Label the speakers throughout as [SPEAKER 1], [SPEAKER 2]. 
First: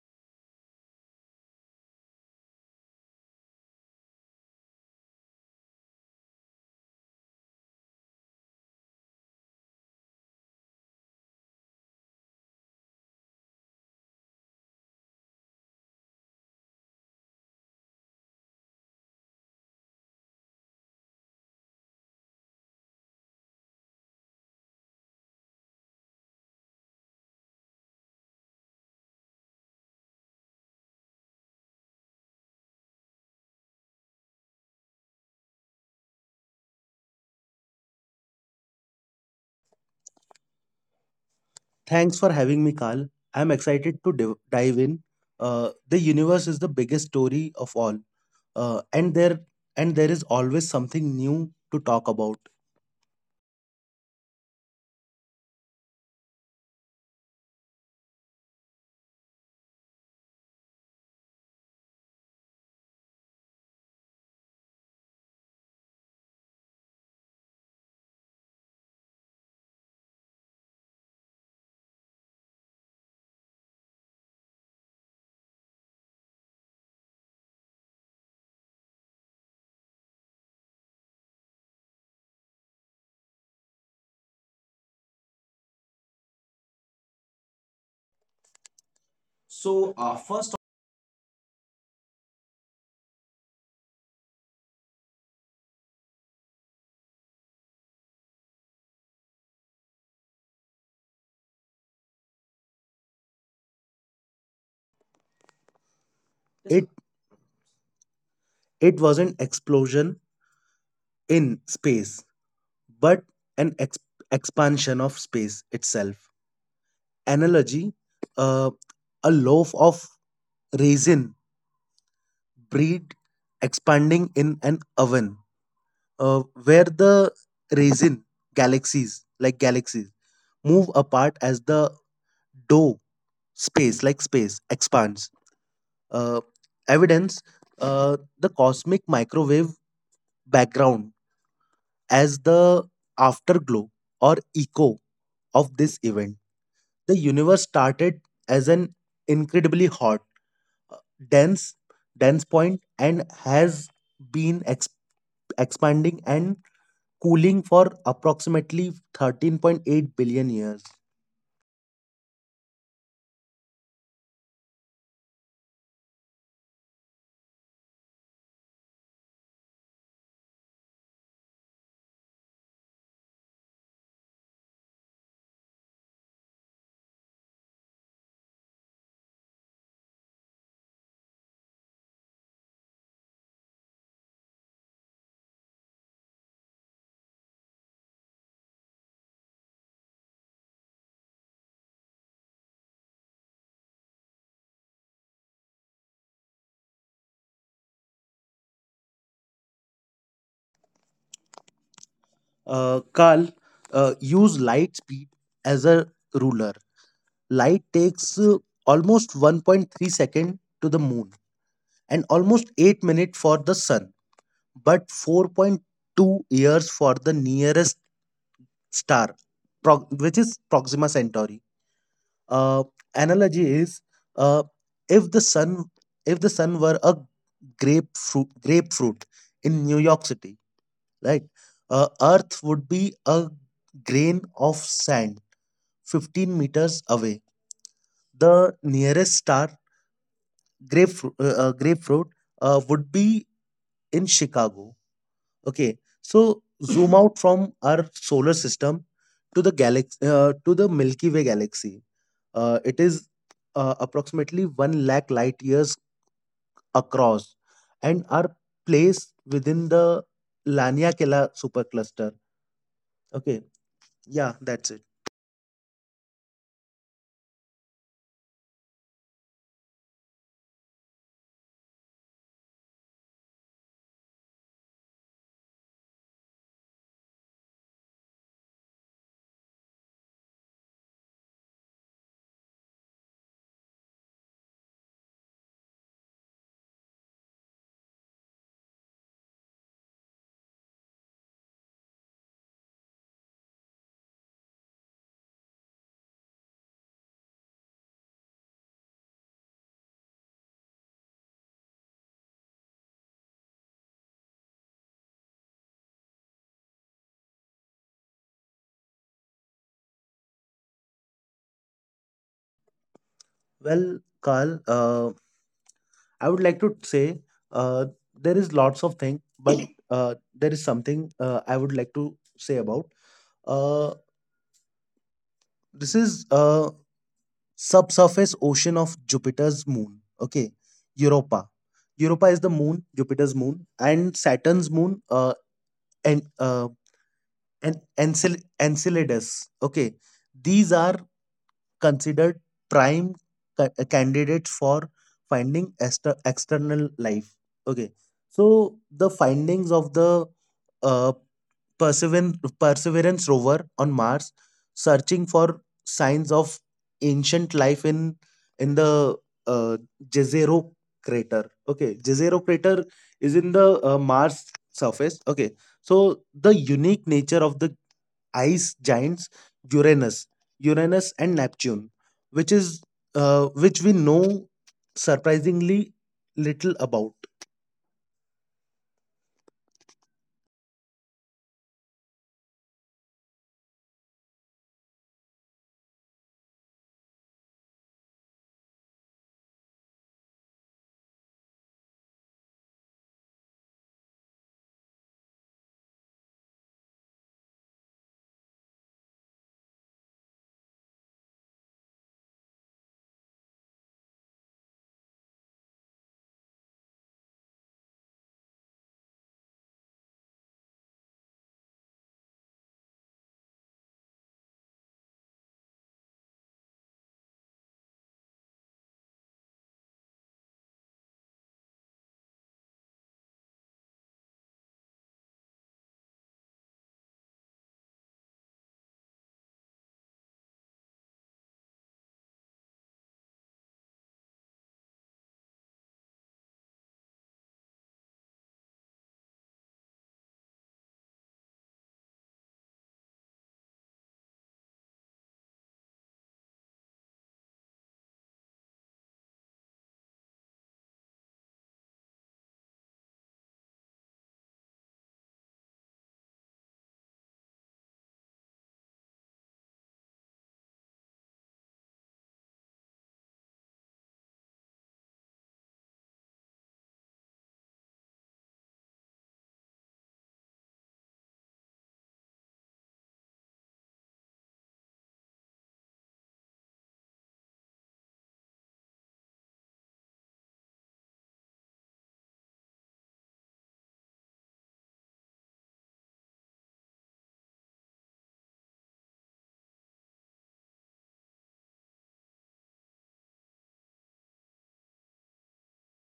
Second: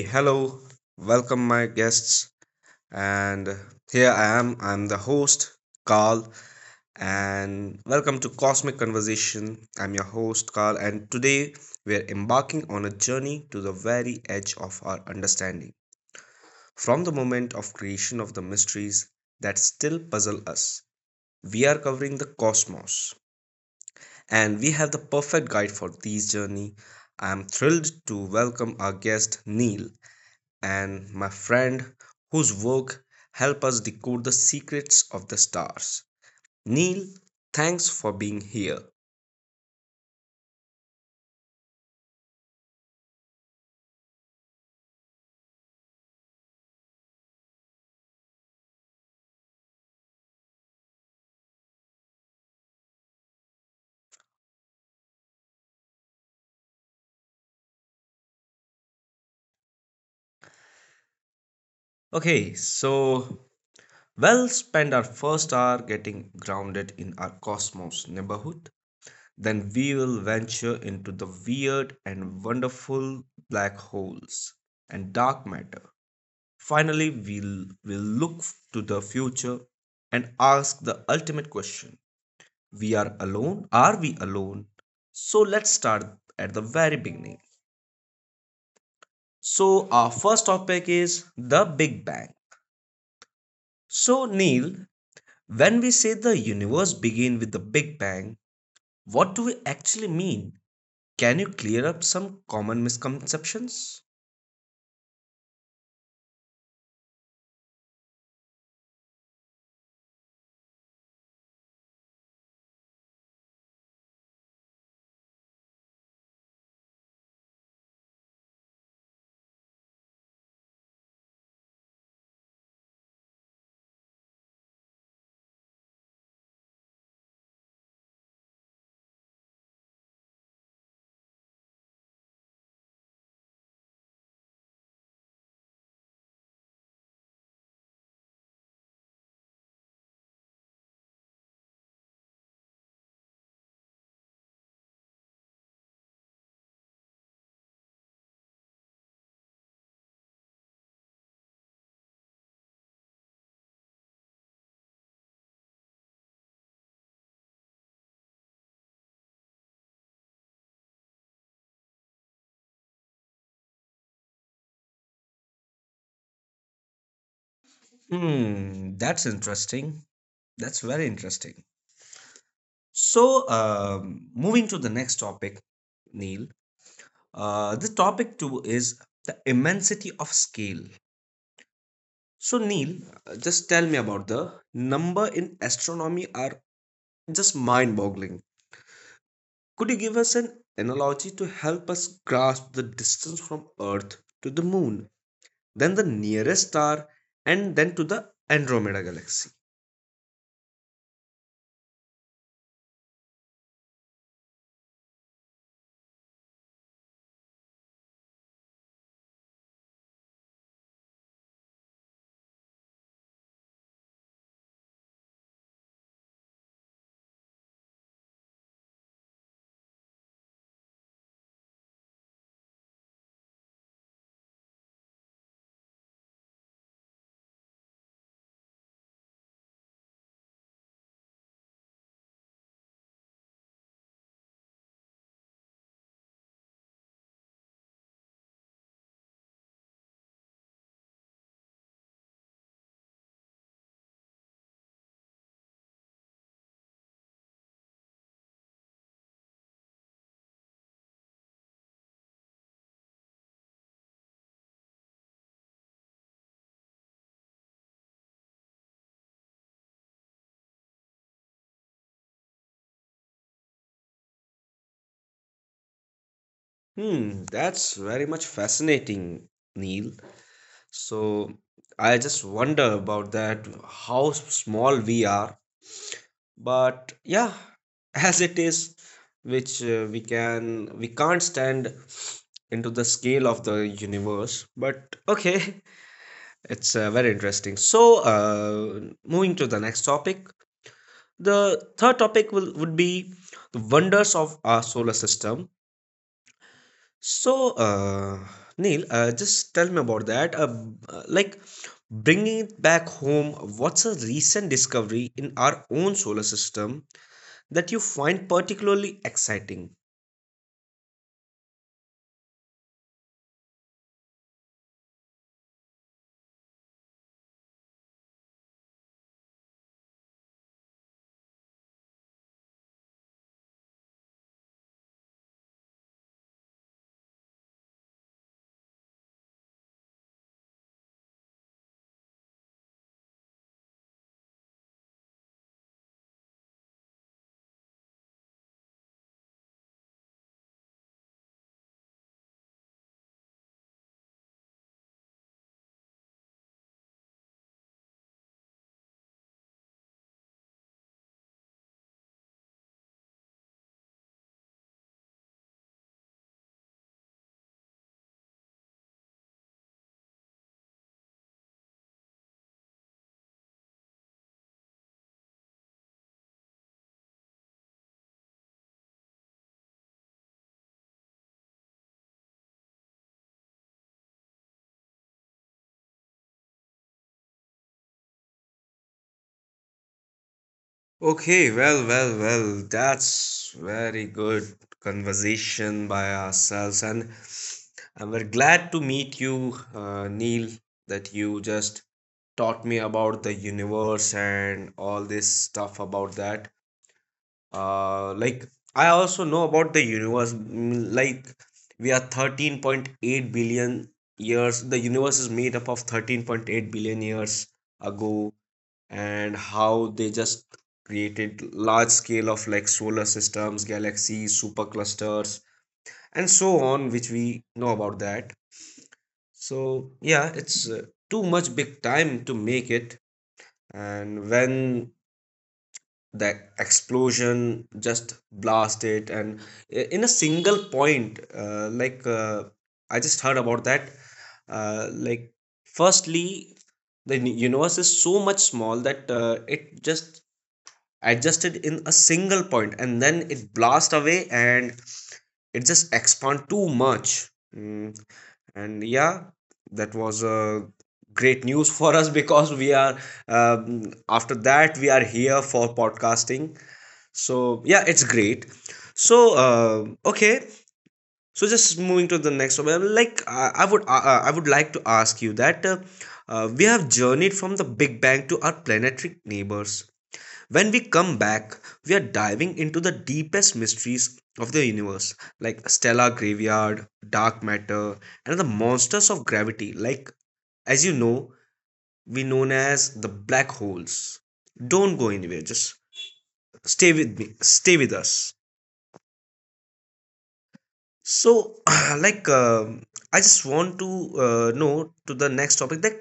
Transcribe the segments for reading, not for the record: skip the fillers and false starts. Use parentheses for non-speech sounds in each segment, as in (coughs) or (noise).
[SPEAKER 1] hello, welcome my guests. And here I am, I'm the host, Carl, and welcome to Cosmic Conversation. I'm your host, Carl, and today we are embarking on a journey to the very edge of our understanding. From the moment of creation of the mysteries that still puzzle us, we are covering the cosmos, and we have the perfect guide for this journey. I'm thrilled to welcome our guest, Neil, and my friend whose work help us decode the secrets of the stars. Neil, thanks for being here.
[SPEAKER 2] Thanks for having me, Carl. I'm excited to dive in. The universe is the biggest story of all, uh, and there and there is always something new to talk about.
[SPEAKER 1] Okay, so we'll spend our first hour getting grounded in our cosmos neighborhood. Then we will venture into the weird and wonderful black holes and dark matter. Finally, we'll look to the future and ask the ultimate question, we are alone. Are we alone? So let's start at the very beginning.
[SPEAKER 2] So,
[SPEAKER 1] So, our
[SPEAKER 2] uh,
[SPEAKER 1] first
[SPEAKER 2] first,
[SPEAKER 1] topic is the Big Bang. So, Neil, when we say the universe began with the Big Bang, what do we actually mean? Can you clear up some common misconceptions?
[SPEAKER 2] It it was an explosion in space, but an expansion of space itself. Analogy: uh, a loaf of raisin breed expanding in an oven, uh, where the raisin galaxies like galaxies move apart as the dough space like space expands, uh, evidence, the cosmic microwave background as the afterglow or echo of this event. The universe started as an incredibly hot, uh, dense dense point and has been expanding and cooling for approximately 13.8 billion years.
[SPEAKER 1] Hmm, that's interesting. That's very interesting. So, moving to the next topic, Neil, the topic two is the immensity of scale. So, Neil, just tell me about the number in astronomy are just mind boggling. Could you give us an analogy to help us grasp the distance from Earth to the moon, then the nearest star, and then to the Andromeda galaxy?
[SPEAKER 2] Carl, use light speed as a ruler. Light takes, almost 1.3 second to the moon and almost 8 minutes for the sun, but 4.2 years for the nearest star, which is Proxima Centauri. Uh, Analogy is, uh, if the sun if the sun were a grapefruit in New York City, right? Earth would be a grain of sand 15 meters away. The nearest star, grapefruit, grapefruit, would be in Chicago. Okay, so zoom out from our solar system to the galaxy, to the Milky Way galaxy. It is approximately one lakh light years across, and our place within the Laniakela supercluster. Okay, yeah, that's it.
[SPEAKER 1] Hmm, that's very much fascinating, Neil. So, I just wonder about that how small we are, but yeah, (laughs) as it is, which we can't stand into the scale of the universe, but okay. (laughs) It's very interesting. So, moving to the next topic, the third topic will would be the wonders of our solar system. So, Neil, just tell me about that, like, bringing it back home, what's a recent discovery in our own solar system that you find particularly exciting?
[SPEAKER 2] Well, Carl, I would like to say, uh, there is lots of thing, but (coughs) there is something, I would like to say about. Uh, this is a subsurface ocean of Jupiter's moon. Okay, Europa. Europa is the moon, Jupiter's moon, and Saturn's moon, and uh, and Enceladus. Okay, these are considered prime candidates for finding external life. Okay, so the findings of the, uh, Perseverance rover on Mars, searching for signs of ancient life in the, uh, Jezero crater. Okay, Jezero crater is in the Mars surface. Okay, so the unique nature of the ice giants, Uranus, Uranus and Neptune, which is, which we know surprisingly little about.
[SPEAKER 1] Okay, well, well, well, that's very good conversation by ourselves, and we're glad to meet you, Neil, that you just taught me about the universe and all this stuff about that. Like, I also know about the universe. Like, we are 13.8 billion years. The universe is made up of 13.8 billion years ago, and how they just created large scale of like solar systems, galaxies, superclusters, and so on, which we know about that. So yeah, it's too much big time to make it. And when the explosion just blast it, and in a single point, like, I just heard about that, like, firstly, the universe is so much small that it just adjusted in a single point, and then it blasts away and it just expand too much. Mm, and yeah, that was a great news (laughs) for us, because we are, after that, we are here for podcasting. So yeah, it's great. So okay. So just moving to the next one, like, I would like to ask you that, we have journeyed from the Big Bang to our planetary neighbors. When we come back, we are diving into the deepest mysteries of the universe, like stellar graveyard, dark matter, and the monsters of gravity, like, as you know, we known as the black holes. Don't go anywhere, just stay with me, stay with us. So, (clears throat) like, I just want to know to the next topic that,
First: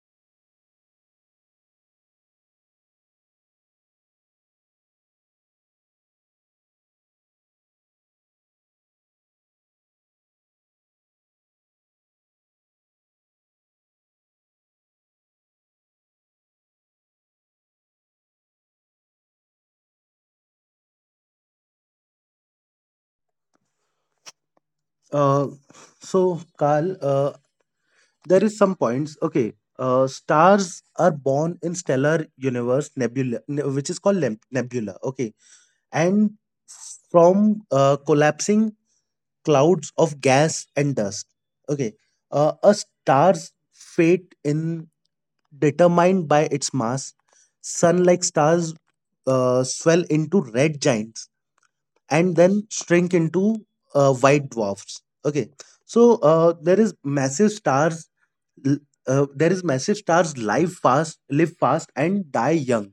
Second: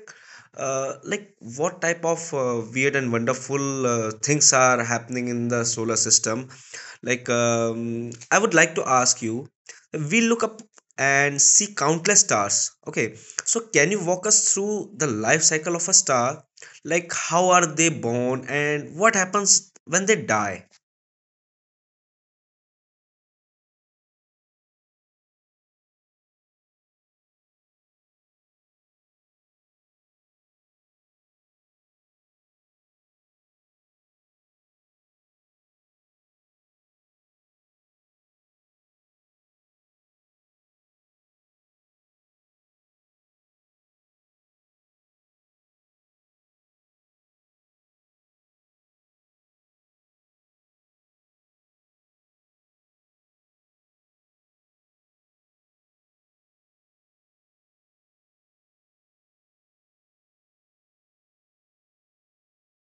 [SPEAKER 1] like, what type of weird and wonderful things are happening in the solar system. Like, I would like to ask you, we look up and see countless stars. Okay, so can you walk us through the life cycle of a star? Like, how are they born and what happens when they die?
[SPEAKER 2] Uh, Carl, there is some points. Okay, stars are born in stellar universe nebula, which is called nebula. Okay, and from collapsing clouds of gas and dust. Okay, a star's fate in determined by its mass. Sun like stars swell into red giants and then shrink into, white dwarfs. Okay, so there is massive stars, l- there is massive stars, live fast and die young.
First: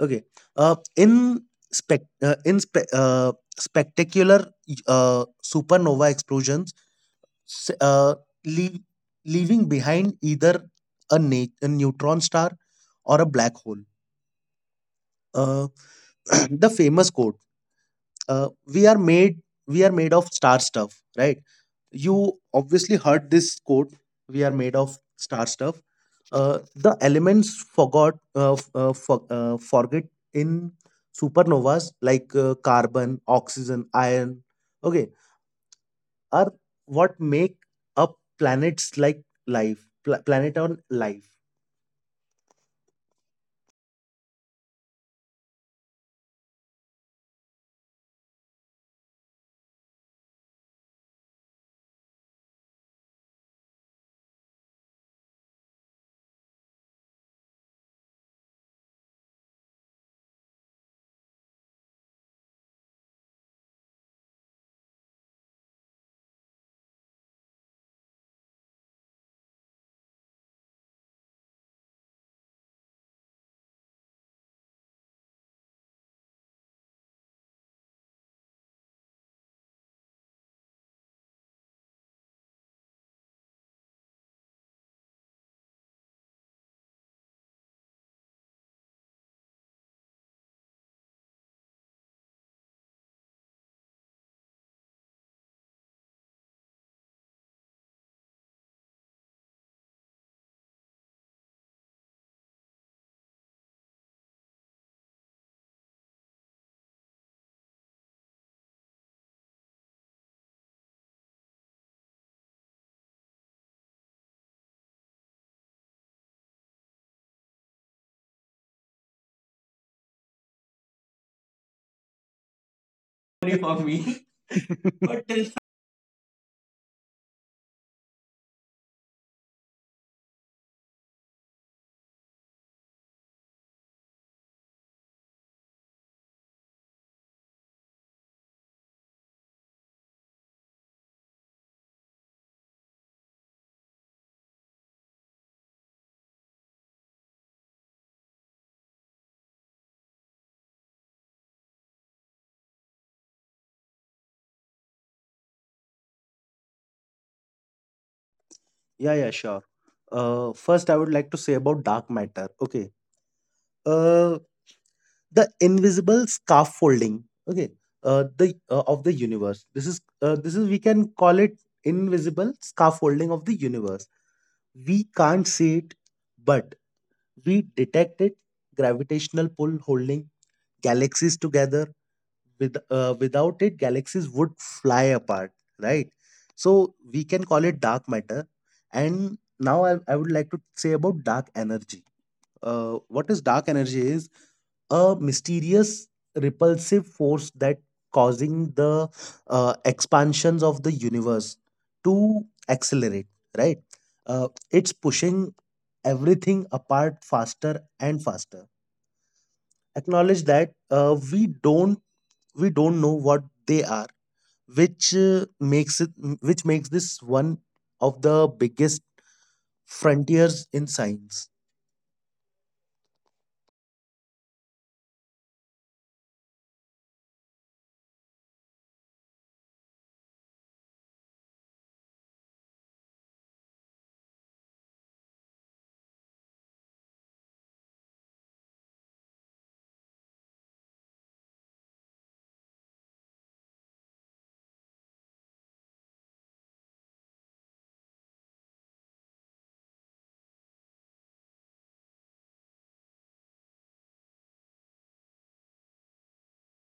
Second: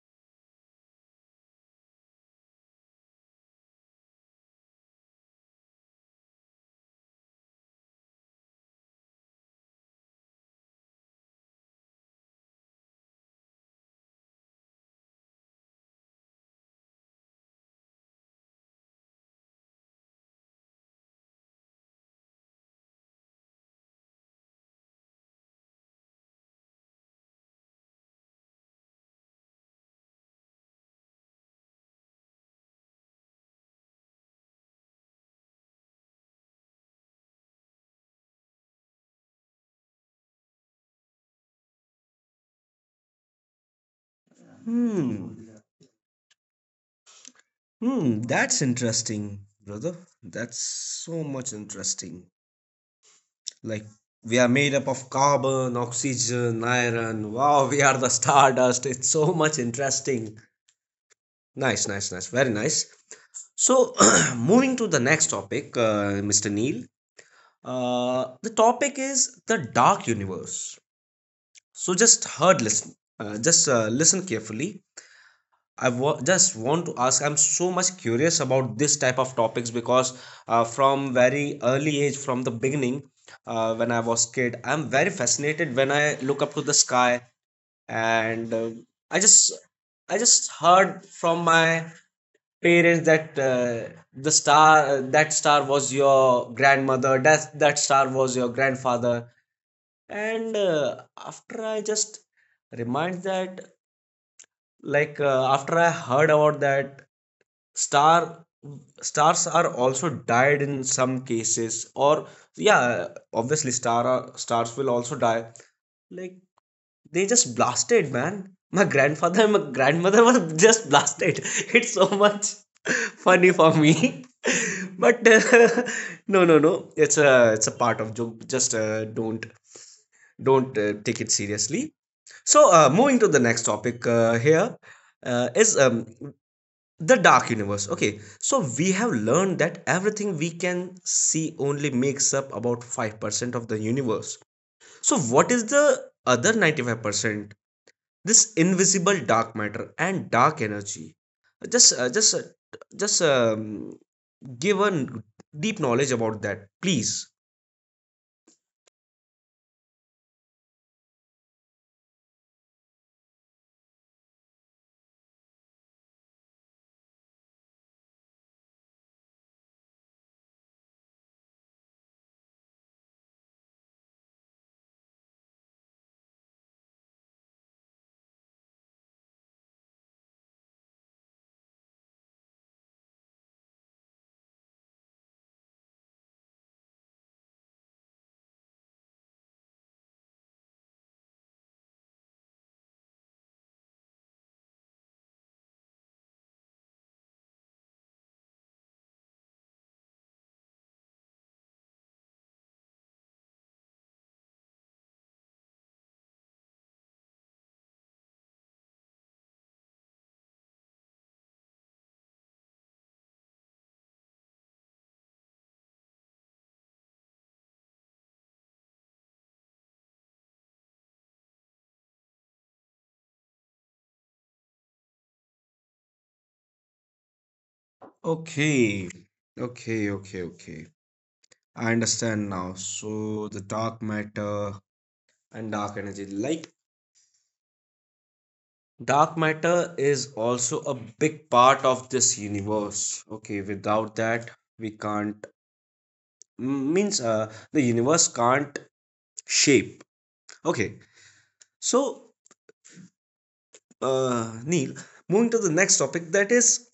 [SPEAKER 2] Okay, in spec in spe- spectacular, supernova explosions, s- uh, leave, leaving behind either a neutron star or a black hole. uh, (clears throat) the famous quote, uh, we are made we are made of star stuff, right? You obviously heard this quote. We are made of star stuff. The elements, forget in supernovas, like, carbon, oxygen, iron. Okay, are what make up planets like planet on life.
[SPEAKER 1] Hmm. Hmm, that's interesting, brother. That's so much interesting. Like, we are made up of carbon, oxygen, iron. Wow, we are the stardust. It's so much interesting. Nice, nice, nice. Very nice. So, (clears throat) moving to the next topic, Mr. Neil, the topic is the dark universe. So, just heard, listen, just listen carefully. Just want to ask. I'm so much curious about this type of topics, because from very early age, from the beginning, when I was kid, I'm very fascinated when I look up to the sky, and I just heard from my parents that, the star, that star was your grandmother, that that star was your grandfather. And after I just remind that, like, after I heard about that, star stars are also died in some cases, or yeah, obviously star are, stars will also die. Like, they just blasted, man. My grandfather and my grandmother were just blasted. (laughs) It's so much funny
[SPEAKER 2] Only
[SPEAKER 1] for
[SPEAKER 2] for
[SPEAKER 1] me.
[SPEAKER 2] me. (laughs)
[SPEAKER 1] (laughs)
[SPEAKER 2] But
[SPEAKER 1] but
[SPEAKER 2] till.
[SPEAKER 1] uh, no, no, no. It's a part of joke. Just don't take it seriously. So, moving to the next topic, here is, the dark universe. Okay, so we have learned that everything we can see only makes up about 5% of the universe. So what is the other 95%, this invisible dark matter and dark energy? Just uh, just uh, just um, give a deep knowledge about that, please.
[SPEAKER 2] Yeah, yeah, sure. First, I would like to say about dark matter. Okay, uh, the invisible scaffolding. Okay, the of the universe. This is, this is we can call it invisible scaffolding of the universe. We can't see it, but we detect it. Gravitational pull holding galaxies together. Without it, galaxies would fly apart, right? So we can call it dark matter. And now, I would like to say about dark energy. What is dark energy? Is a mysterious repulsive force that causing the, expansions of the universe to accelerate, right? It's pushing everything apart faster and faster. Acknowledge that, we don't know what they are, which uh, makes it which makes this one of the biggest frontiers in science.
[SPEAKER 1] Okay, okay, okay, okay. I understand now. So the dark matter and dark energy, like, dark matter is also a big part of this universe, okay, without that we can't, means, the universe can't shape. Okay, so Neil, moving to the next topic, that is,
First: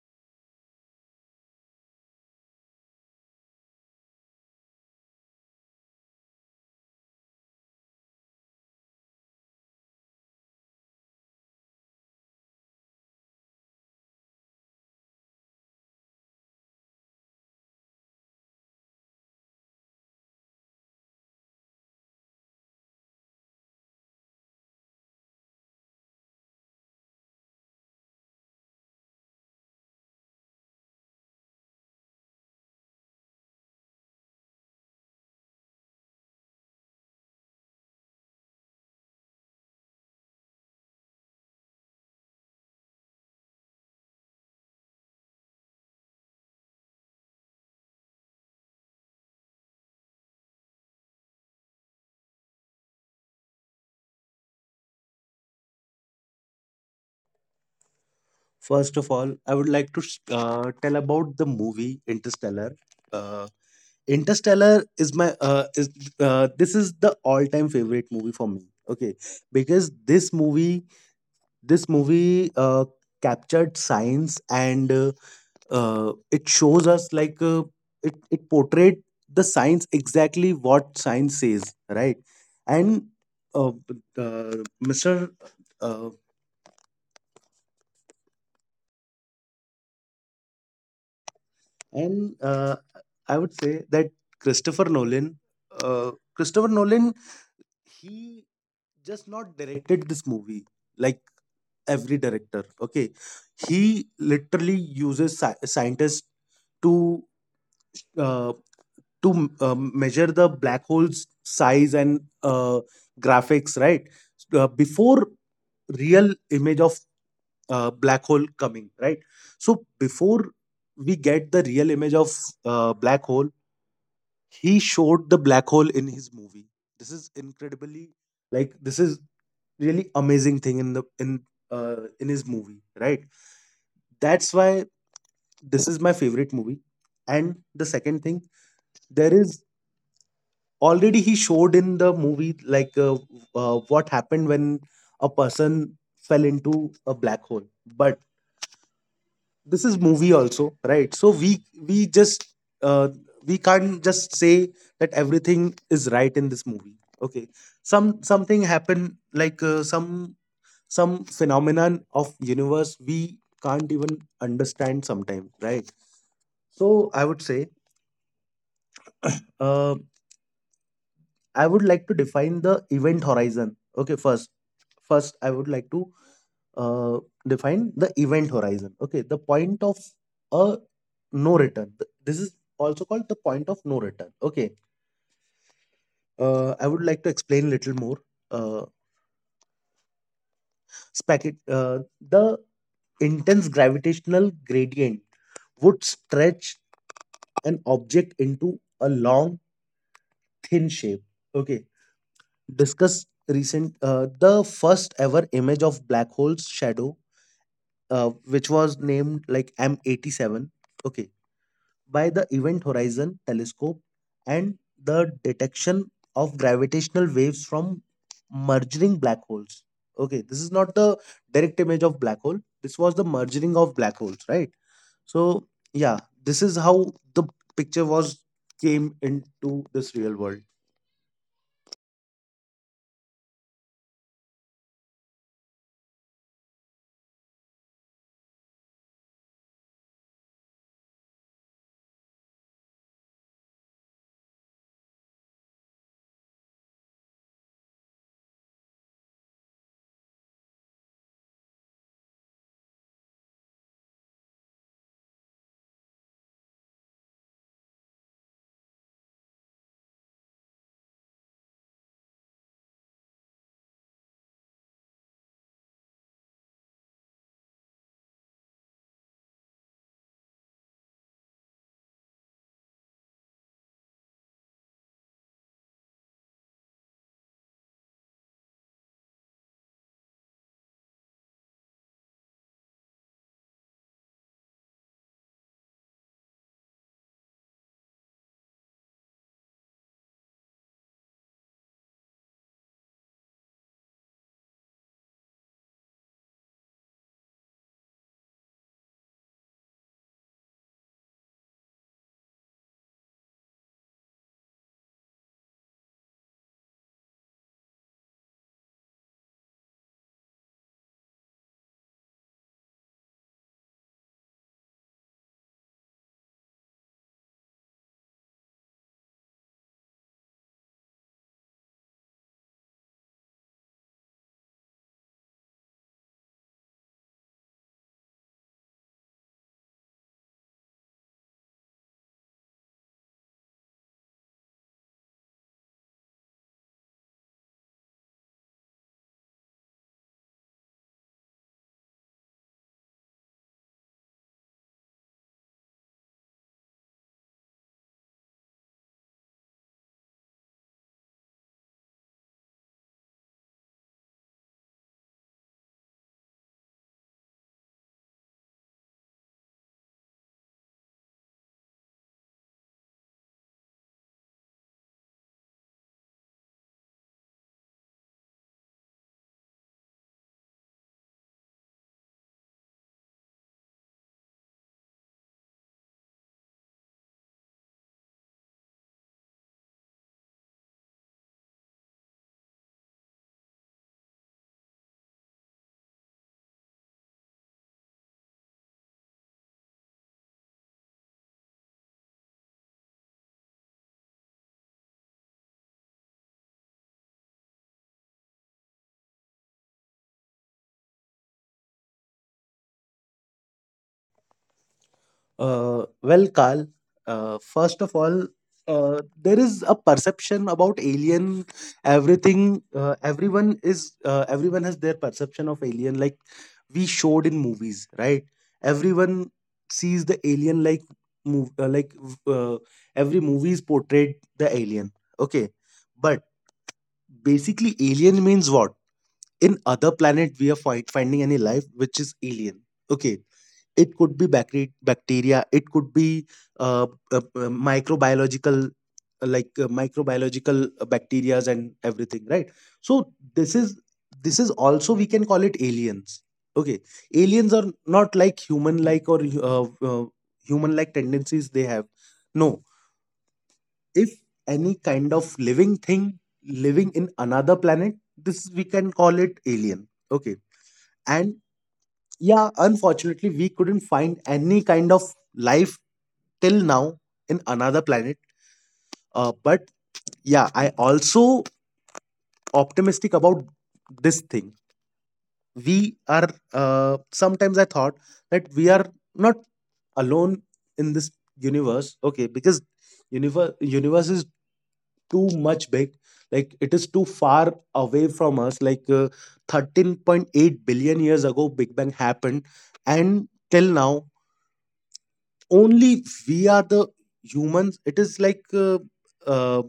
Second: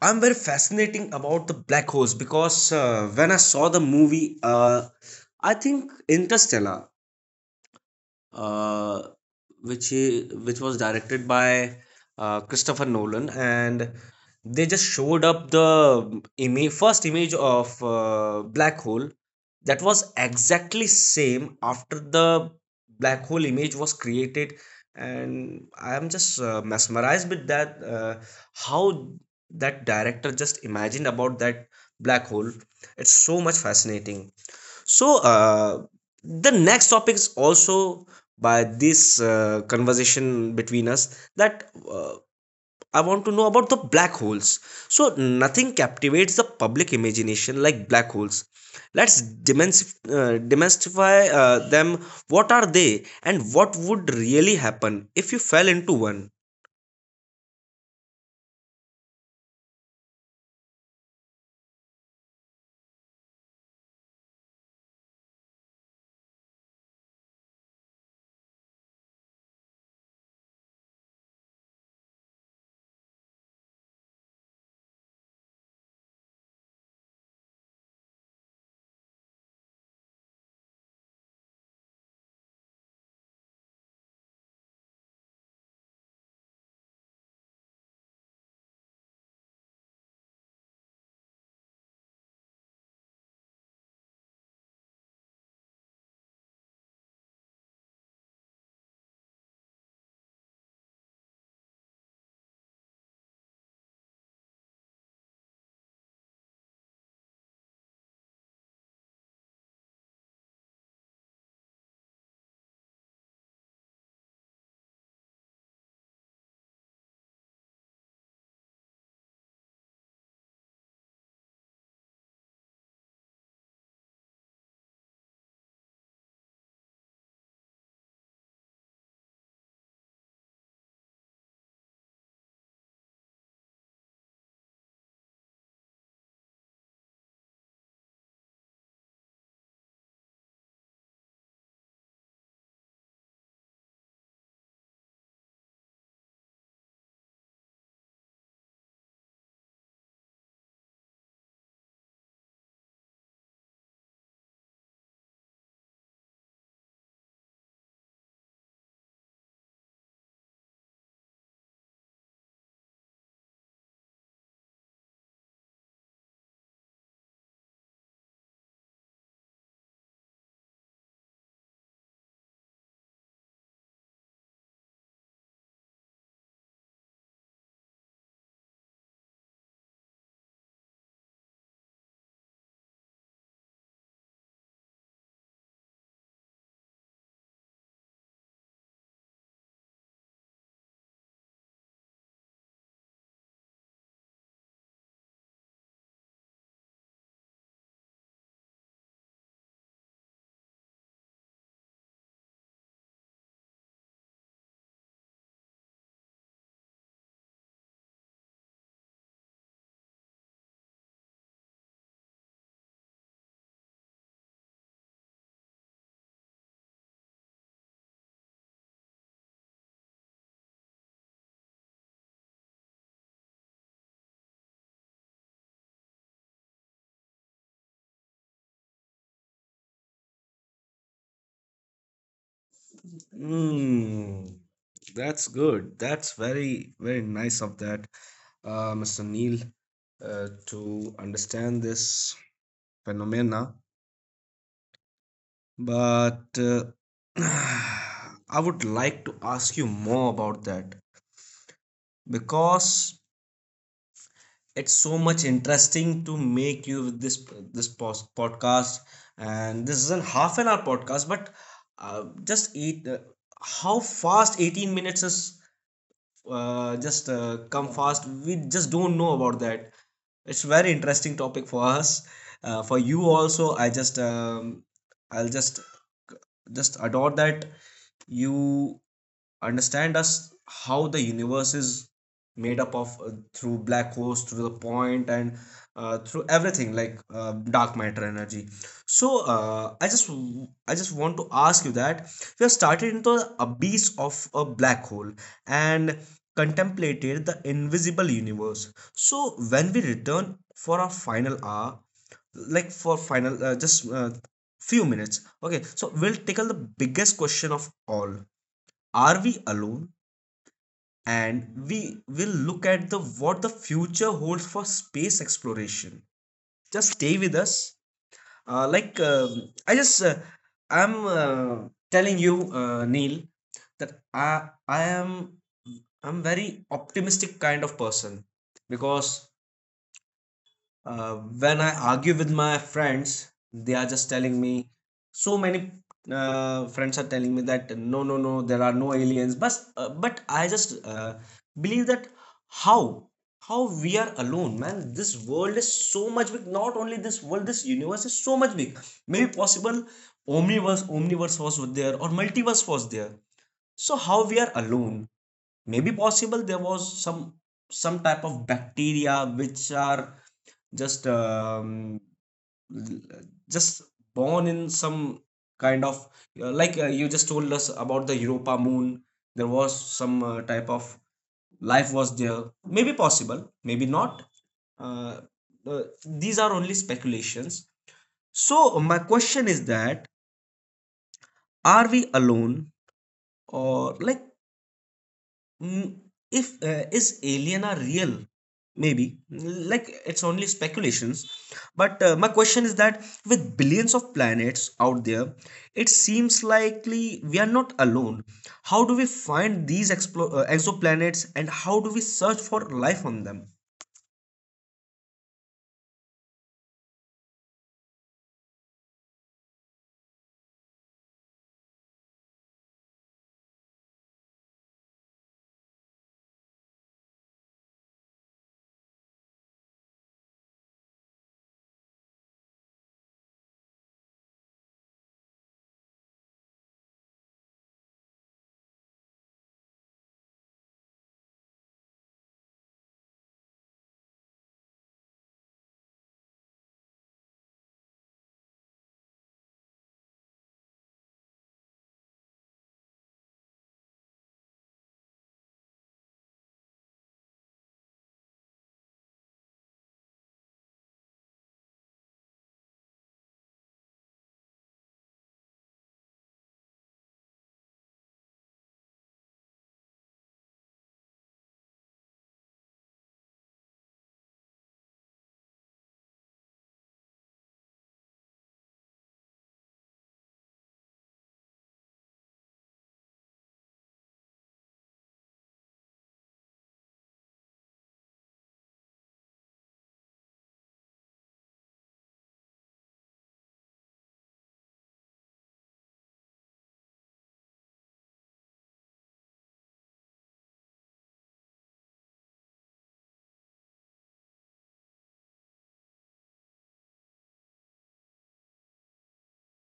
[SPEAKER 1] I'm very fascinating about the black holes, because when I saw the movie, I think Interstellar, uh, which was directed by Christopher Nolan, and they just showed up the image, first image of black hole that was exactly same after the black hole image was created. And I am just mesmerized with that, how that director just imagined about that black hole. It's so much fascinating. So, the next topic is also by this conversation between us, that I want to know about the black holes. So, nothing captivates the public imagination like black holes. Let's demystify them. What are they, and what would really happen if you fell into one?
[SPEAKER 2] First of all, I would like to tell about the movie Interstellar. Uh, Interstellar is my is this is the all-time favorite movie for me. Okay, because this movie, captured science and, it shows us, like, it portrayed the science exactly what science says, right? And uh, b- uh, Mr. And, I would say that Christopher Nolan, Christopher Nolan, he just not directed this movie like every director. Okay, he literally uses scientists to, uh, measure the black hole's size and, graphics, right? Before real image of, black hole coming, right? So before we get the real image of, black hole, he showed the black hole in his movie. This is incredibly, like, this is really amazing thing in the in his movie, right? That's why this is my favorite movie. And the second thing, there is already he showed in the movie, like, what happened when a person fell into a black hole. But this is movie also, right? So we just, uh, we can't just say that everything is right in this movie. Okay, something happened, like, some phenomenon of universe we can't even understand sometimes, right? So I would say, uh, I would like to define the event horizon. Okay, first I would like to, uh, define the event horizon. Okay, the point of a no return. This is also called the point of no return. Okay, I would like to explain little more. Uh, Spacket, the intense gravitational gradient would stretch an object into a long, thin shape. Okay, discuss recent, the first ever image of black hole's shadow, which was named like M87. Okay, by the Event Horizon Telescope and the detection of gravitational waves from merging black holes. Okay, this is not the direct image of black hole. This was the merging of black holes, right? So yeah, this is how the picture was came into this real world.
[SPEAKER 1] Mm, that's good. That's very, very nice of that, Mr. Neil, to understand this phenomena. But (clears throat) I would like to ask you more about that, because it's so much interesting to make you with this, podcast. And this is a half an hour podcast, but just eight. How fast 18 minutes is, just come fast, we just don't know about that. It's very interesting topic for us, for you also. I'll just adore that you understand us how the universe is made up of, through black holes, through the point, and through everything, like, dark matter energy. So I just want to ask you that we have started into the abyss of a black hole and contemplated the invisible universe. So when we return for our final hour, like, for final, just, few minutes. Okay, so we'll tackle the biggest question of all: Are we alone? And we will look at the what the future holds for space exploration. Just stay with us. Like, I just, I'm, telling you, Neil, that I'm very optimistic kind of person, because uh, when I argue with my friends, they are just telling me so many, friends are telling me that no, no, no, there are no aliens. But I just believe that, how how we are alone, man. This world is so much big. Not only this world, this universe is so much big. Maybe possible, omniverse was there, or multiverse was there. So how we are alone? Maybe possible there was some type of bacteria which are just, just born in some kind of, like, you just told us about the Europa moon, there was some type of life was there, maybe possible, maybe not. uh, uh, these are only speculations. So my question is that, are we alone, or, like, Mm, if, is alien are real, maybe, like, it's only speculations. But my question is that, with billions of planets out there, it seems likely we are not alone. How do we find these exoplanets, and how do we search for life on them?
[SPEAKER 2] Well, Carl, first of all, there is a perception about alien. Everyone has their perception of alien, like we showed in movies, right? Everyone sees the alien, like, like, uh, every movie is portrayed the alien. Okay, but basically, alien means what? In other planet, we are finding any life which is alien. Okay, it could be bacteria. It could be, microbiological, like, microbiological, bacteria and everything, right? So this is also we can call it aliens. Okay, aliens are not like human-like or, human-like tendencies they have. No, if any kind of living thing living in another planet, this we can call it alien. Okay, and yeah, unfortunately we couldn't find any kind of life till now in another planet. But yeah, I also optimistic about this thing. We are Sometimes I thought that we are not alone in this universe. Okay, because universe is too much big, like it is too far away from us, like, 13.8 billion years ago big bang happened and till now only we are the humans. It is like, uh,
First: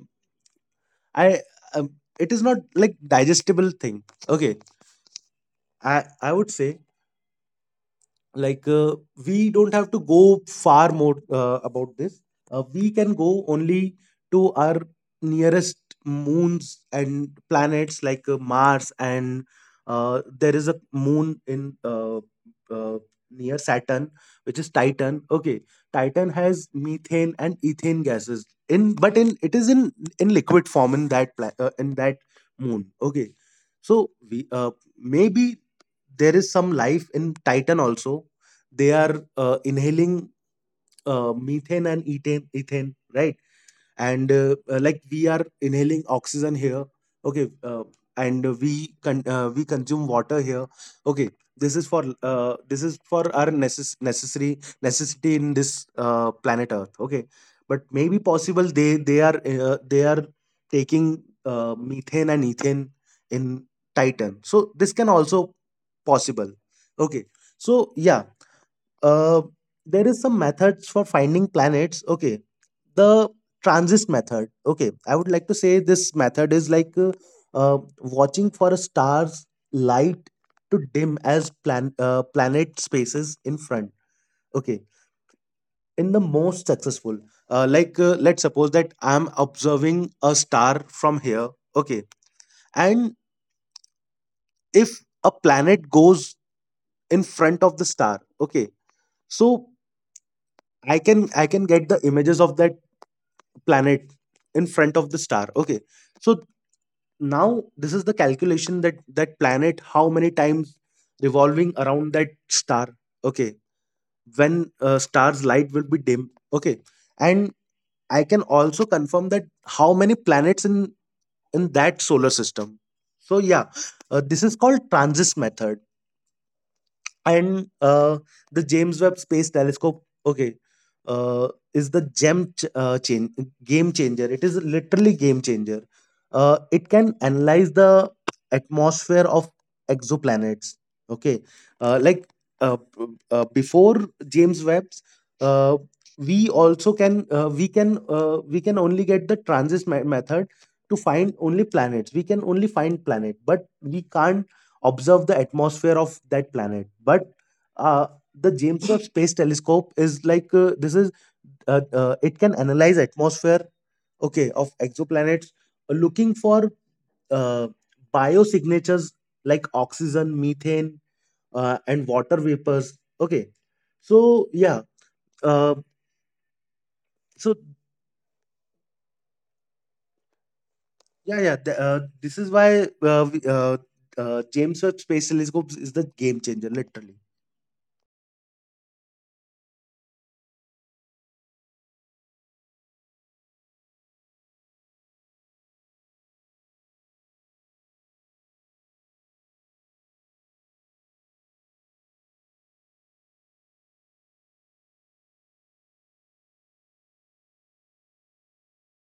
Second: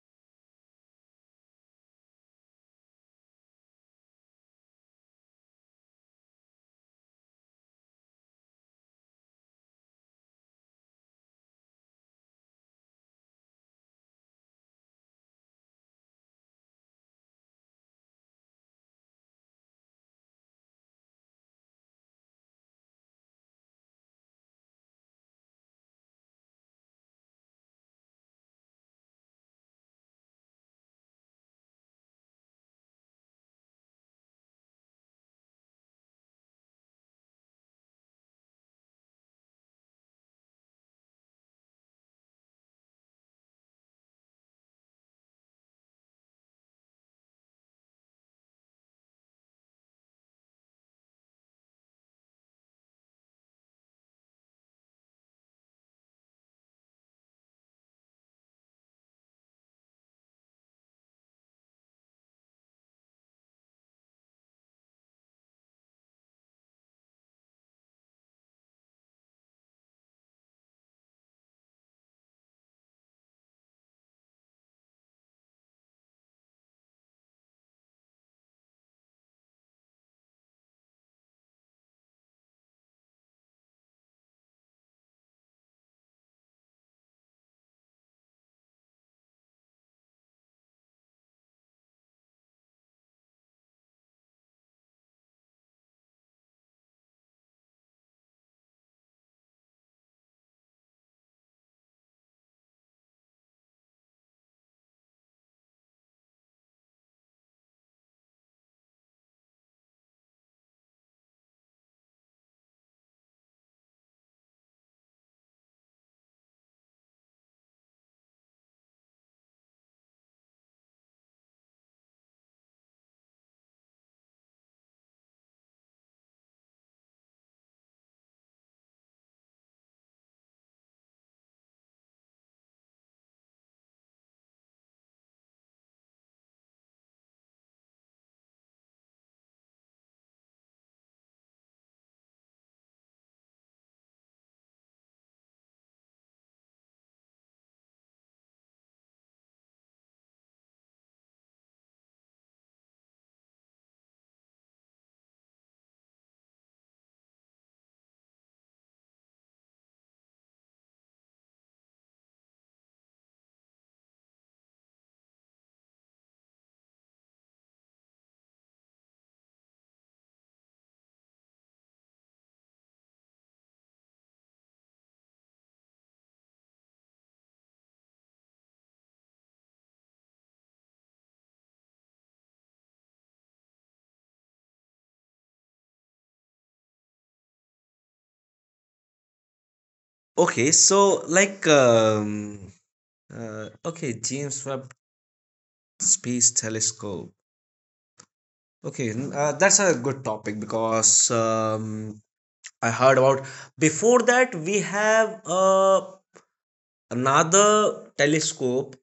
[SPEAKER 2] I um, it is not like digestible thing. Okay, i I would say, like, we don't have to go far more, about this. We can go only to our nearest moons and planets, like, Mars. And there is a moon in, uh, near Saturn, which is Titan. Okay, Titan has methane and ethane gases in but in it is in liquid form in that in that moon. Okay, so we, maybe there is some life in Titan also. They are, inhaling, methane and ethane, right? And, like, we are inhaling oxygen here, okay, and we consume water here, okay. This is for our necess- necessary necessity in this, planet Earth, okay. But maybe possible they are taking, methane and ethane in Titan, so this can also possible, okay. So uh, there is some methods for finding planets, okay, the transit method. Okay, I would like to say this method is like watching for a star's light to dim as planet spaces in front, okay, in the most successful. Let's suppose that I'm observing a star from here, okay, and if a planet goes in front of the star, okay, so I can get the images of that planet in front of the star, okay. So now this is the calculation that that planet, how many times revolving around that star, okay, when star's light will be dim, okay. And I can also confirm that how many planets in that solar system. So yeah, this is called transit method. And the James Webb Space Telescope, okay, uh, is the gem ch- chain game changer. It is literally game changer. It can analyze the atmosphere of exoplanets. Okay, uh, like uh, p- before James Webb's, uh, we also can we can we can only get the method to find only planets. We can only find planet, but we can't observe the atmosphere of that planet. But uh, the James Webb Space Telescope is like this is it can analyze atmosphere, okay, of exoplanets, looking for uh, biosignatures like oxygen, methane, and water vapors, okay. so yeah uh, so this is why uh, we- uh, James Webb Space Telescope is the game changer, literally.
[SPEAKER 1] Okay, so, like, okay, James Webb Space Telescope. Okay, that's a good topic, because I heard about. Before that, we have another telescope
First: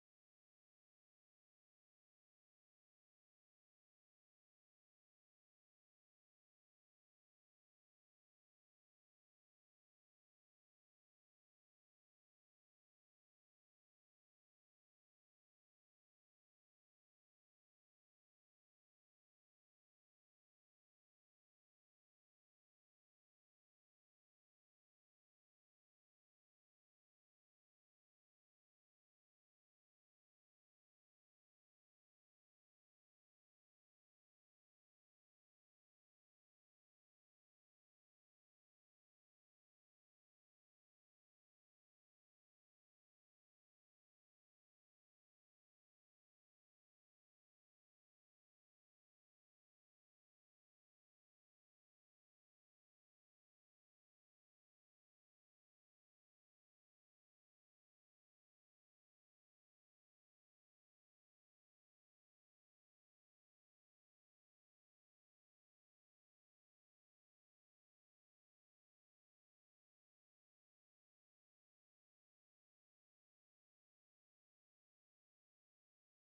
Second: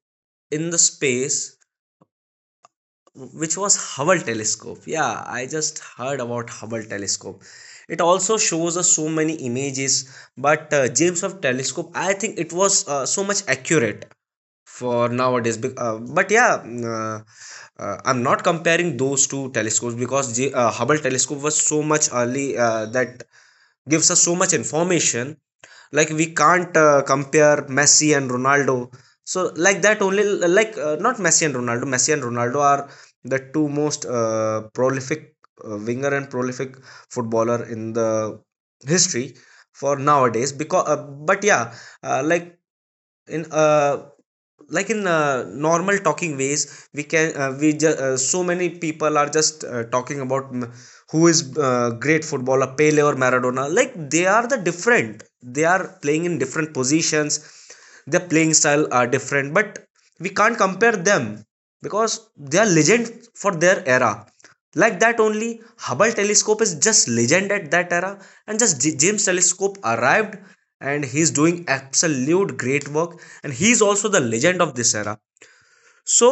[SPEAKER 1] in the space, which was Hubble telescope. Yeah, I just heard about Hubble telescope. It also shows us so many images, but James Webb telescope, I think it was so much accurate for nowadays. But yeah, I'm not comparing those two telescopes, because Hubble telescope was so much early, that gives us so much information, like, we can't compare Messi and Ronaldo. So, like that only, like, not Messi and Ronaldo. Messi and Ronaldo are the two most prolific winger and prolific footballer in the history for nowadays, because but yeah, uh, like in uh like in, normal talking ways, we can we ju- so many people are just talking about, who is great footballer, Pele or Maradona. Like, they are playing in different positions, their playing style are different, but we can't compare them, because they are legend for their era. Like that only, Hubble telescope is just legend at that era, and just James telescope arrived, and he's doing absolute great work, and he's also the legend of this era. So,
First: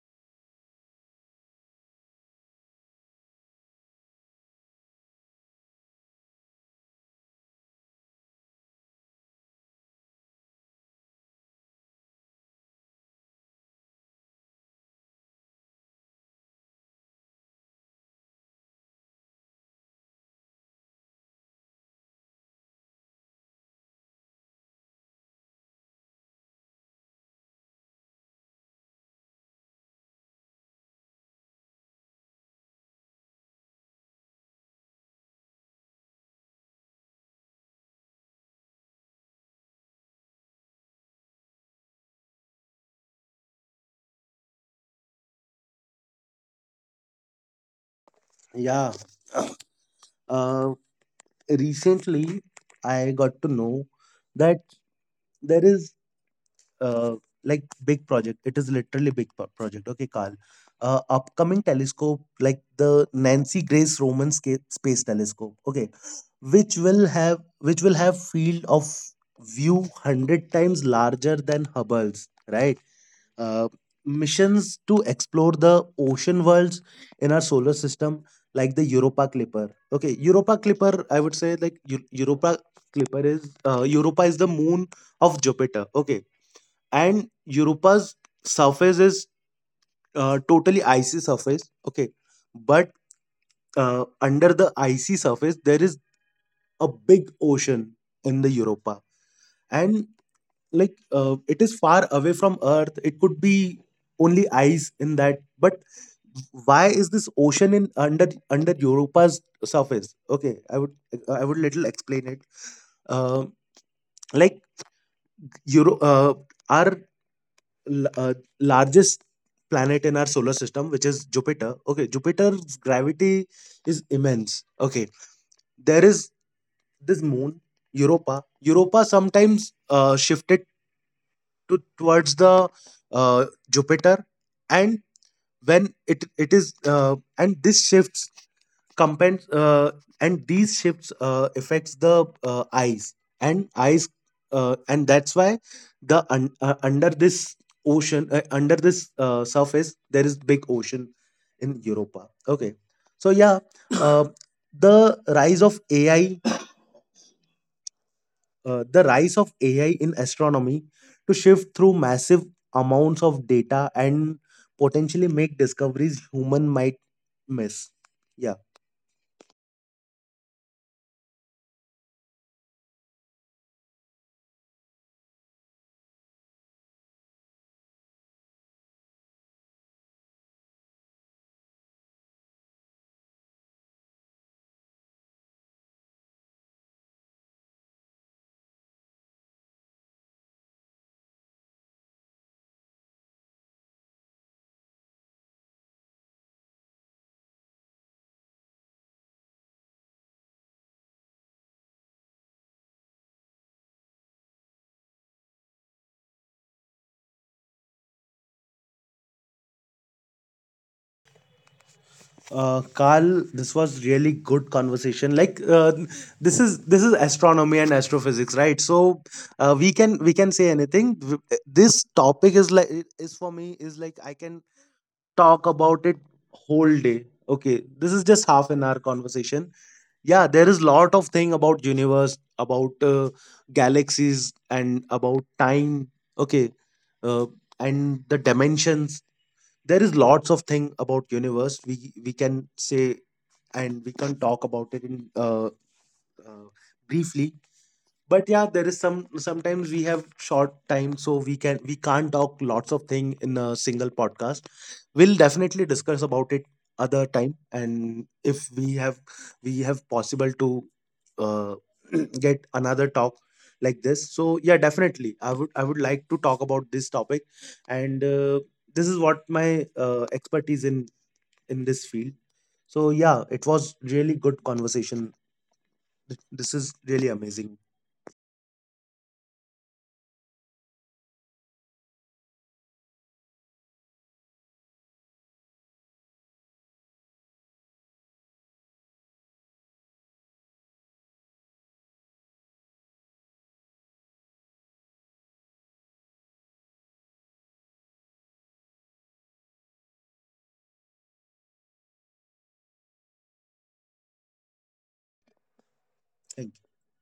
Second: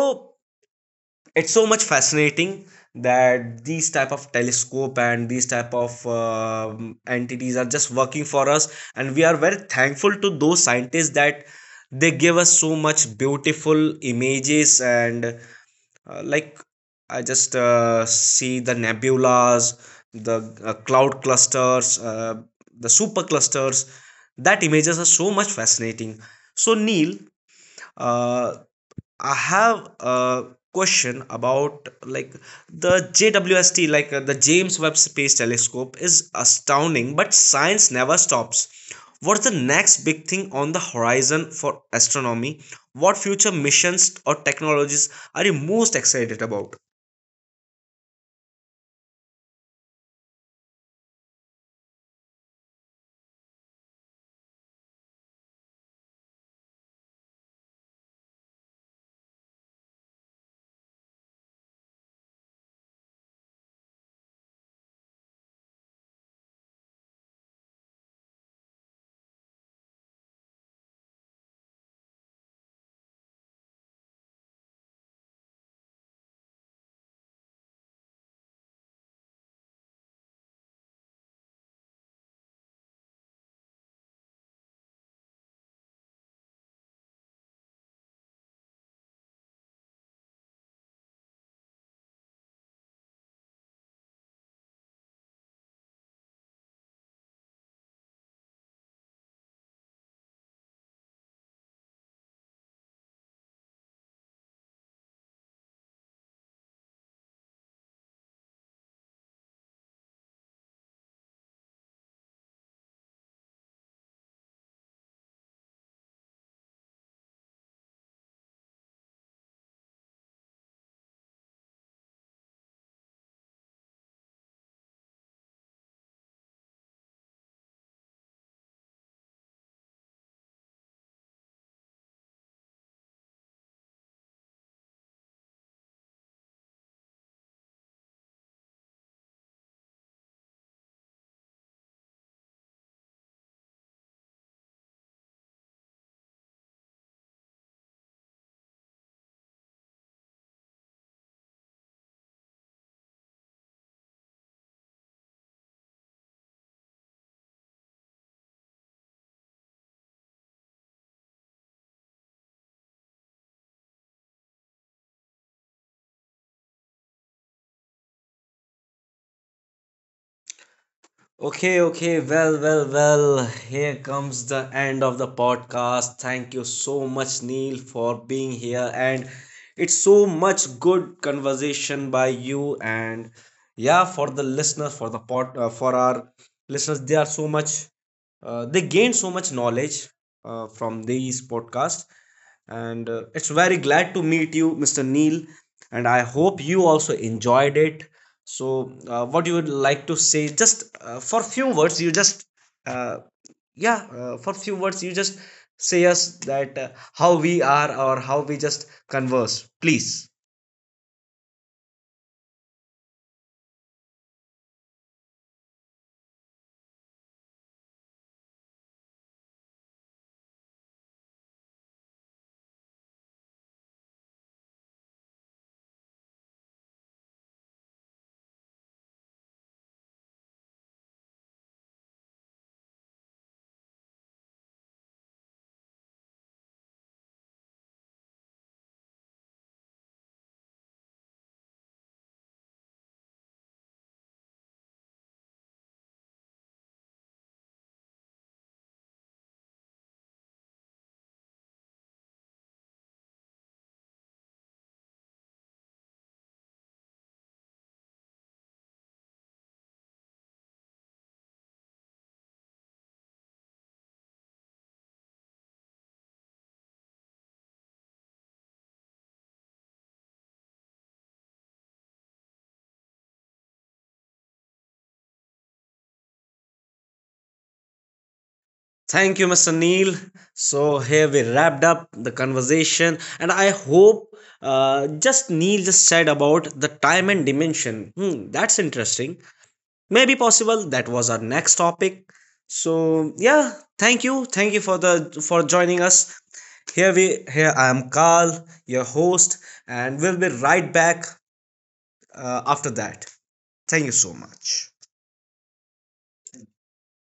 [SPEAKER 1] it's so much fascinating that these type of telescope and these type of entities are just working for us, and we are very thankful to those scientists that they give us so much beautiful images. And like, I just see the nebulas, the cloud clusters, the superclusters. That images are so much fascinating. So, Neil, uh, I have a question about, like, the JWST, like, the James Webb Space Telescope, is astounding, but science never stops. What's the next big thing on the horizon for astronomy? What future missions or technologies are you most excited about?
[SPEAKER 2] Yeah. (clears throat) Uh, recently I got to know that there is uh, like big project. It is literally project, okay, Carl. Uh, upcoming telescope like the Nancy Grace Roman Space Telescope, okay, which will have field of view 100 times larger than Hubble's, right. Uh, missions to explore the ocean worlds in our solar system like the Europa Clipper. Okay, Europa Clipper, I would say, like, Europa Clipper is, Europa is the moon of Jupiter, okay. And Europa's surface is, totally icy surface. Okay, but under the icy surface there is a big ocean in the Europa. And like, it is far away from Earth. It could be only ice in that, but why is this ocean in under Europa's surface? Okay, I would little explain it. Uh, like Euro, uh, our l- uh, largest planet in our solar system, which is Jupiter, okay. Jupiter's gravity is immense, okay. There is this moon, Europa. Europa sometimes, shifted to towards the, uh, Jupiter. And when it is, and this compens- uh, shifts, affects the, eyes and eyes, and that's why the under this ocean under this, surface there is big ocean in Europa, okay. So yeah, uh, the rise of ai the rise of AI in astronomy to shift through massive amounts of data and potentially make discoveries human might miss. Yeah.
[SPEAKER 1] Okay, okay, well, well, well, here comes the end of the podcast. Thank you so much, Neil, for being here. And it's so much good conversation by you. And yeah, for the listeners, for our listeners, they are so much, they gained so much knowledge from these podcasts. And it's very glad to meet you, Mr. Neil, and I hope you also enjoyed it. So what you would like to say, just for few words, you just, uh, yeah, for few words, you just say us that, how we are or how we just converse, please.
[SPEAKER 2] Carl, this was really good conversation. Like, this is astronomy and astrophysics, right? So, we can say anything. This topic is like, is for me is like, I can talk about it whole day. Okay, this is just half an hour conversation. Yeah, there is lot of thing about universe, about, galaxies, and about time. Okay, uh, and the dimensions. There is lots of thing about universe. We can say, and we can talk about it in, uh, briefly. But yeah, there is sometimes we have short time, so we can't talk lots of thing in a single podcast. We'll definitely discuss about it other time. And if we have, we have possible to, uh, (clears throat) get another talk like this. So yeah, definitely I would like to talk about this topic. And this is what my, expertise in this field. So yeah, it was really good conversation. This is really amazing.
[SPEAKER 1] Thank you, Mr. Neil. So here we wrapped up the conversation, and I hope, just, Neil just said about the time and dimension. Hmm, that's interesting. Maybe possible that was our next topic. So yeah, thank you for joining us. Here I am, Carl, your host, and we'll be right back after that. Thank you so much.
[SPEAKER 2] Thank you.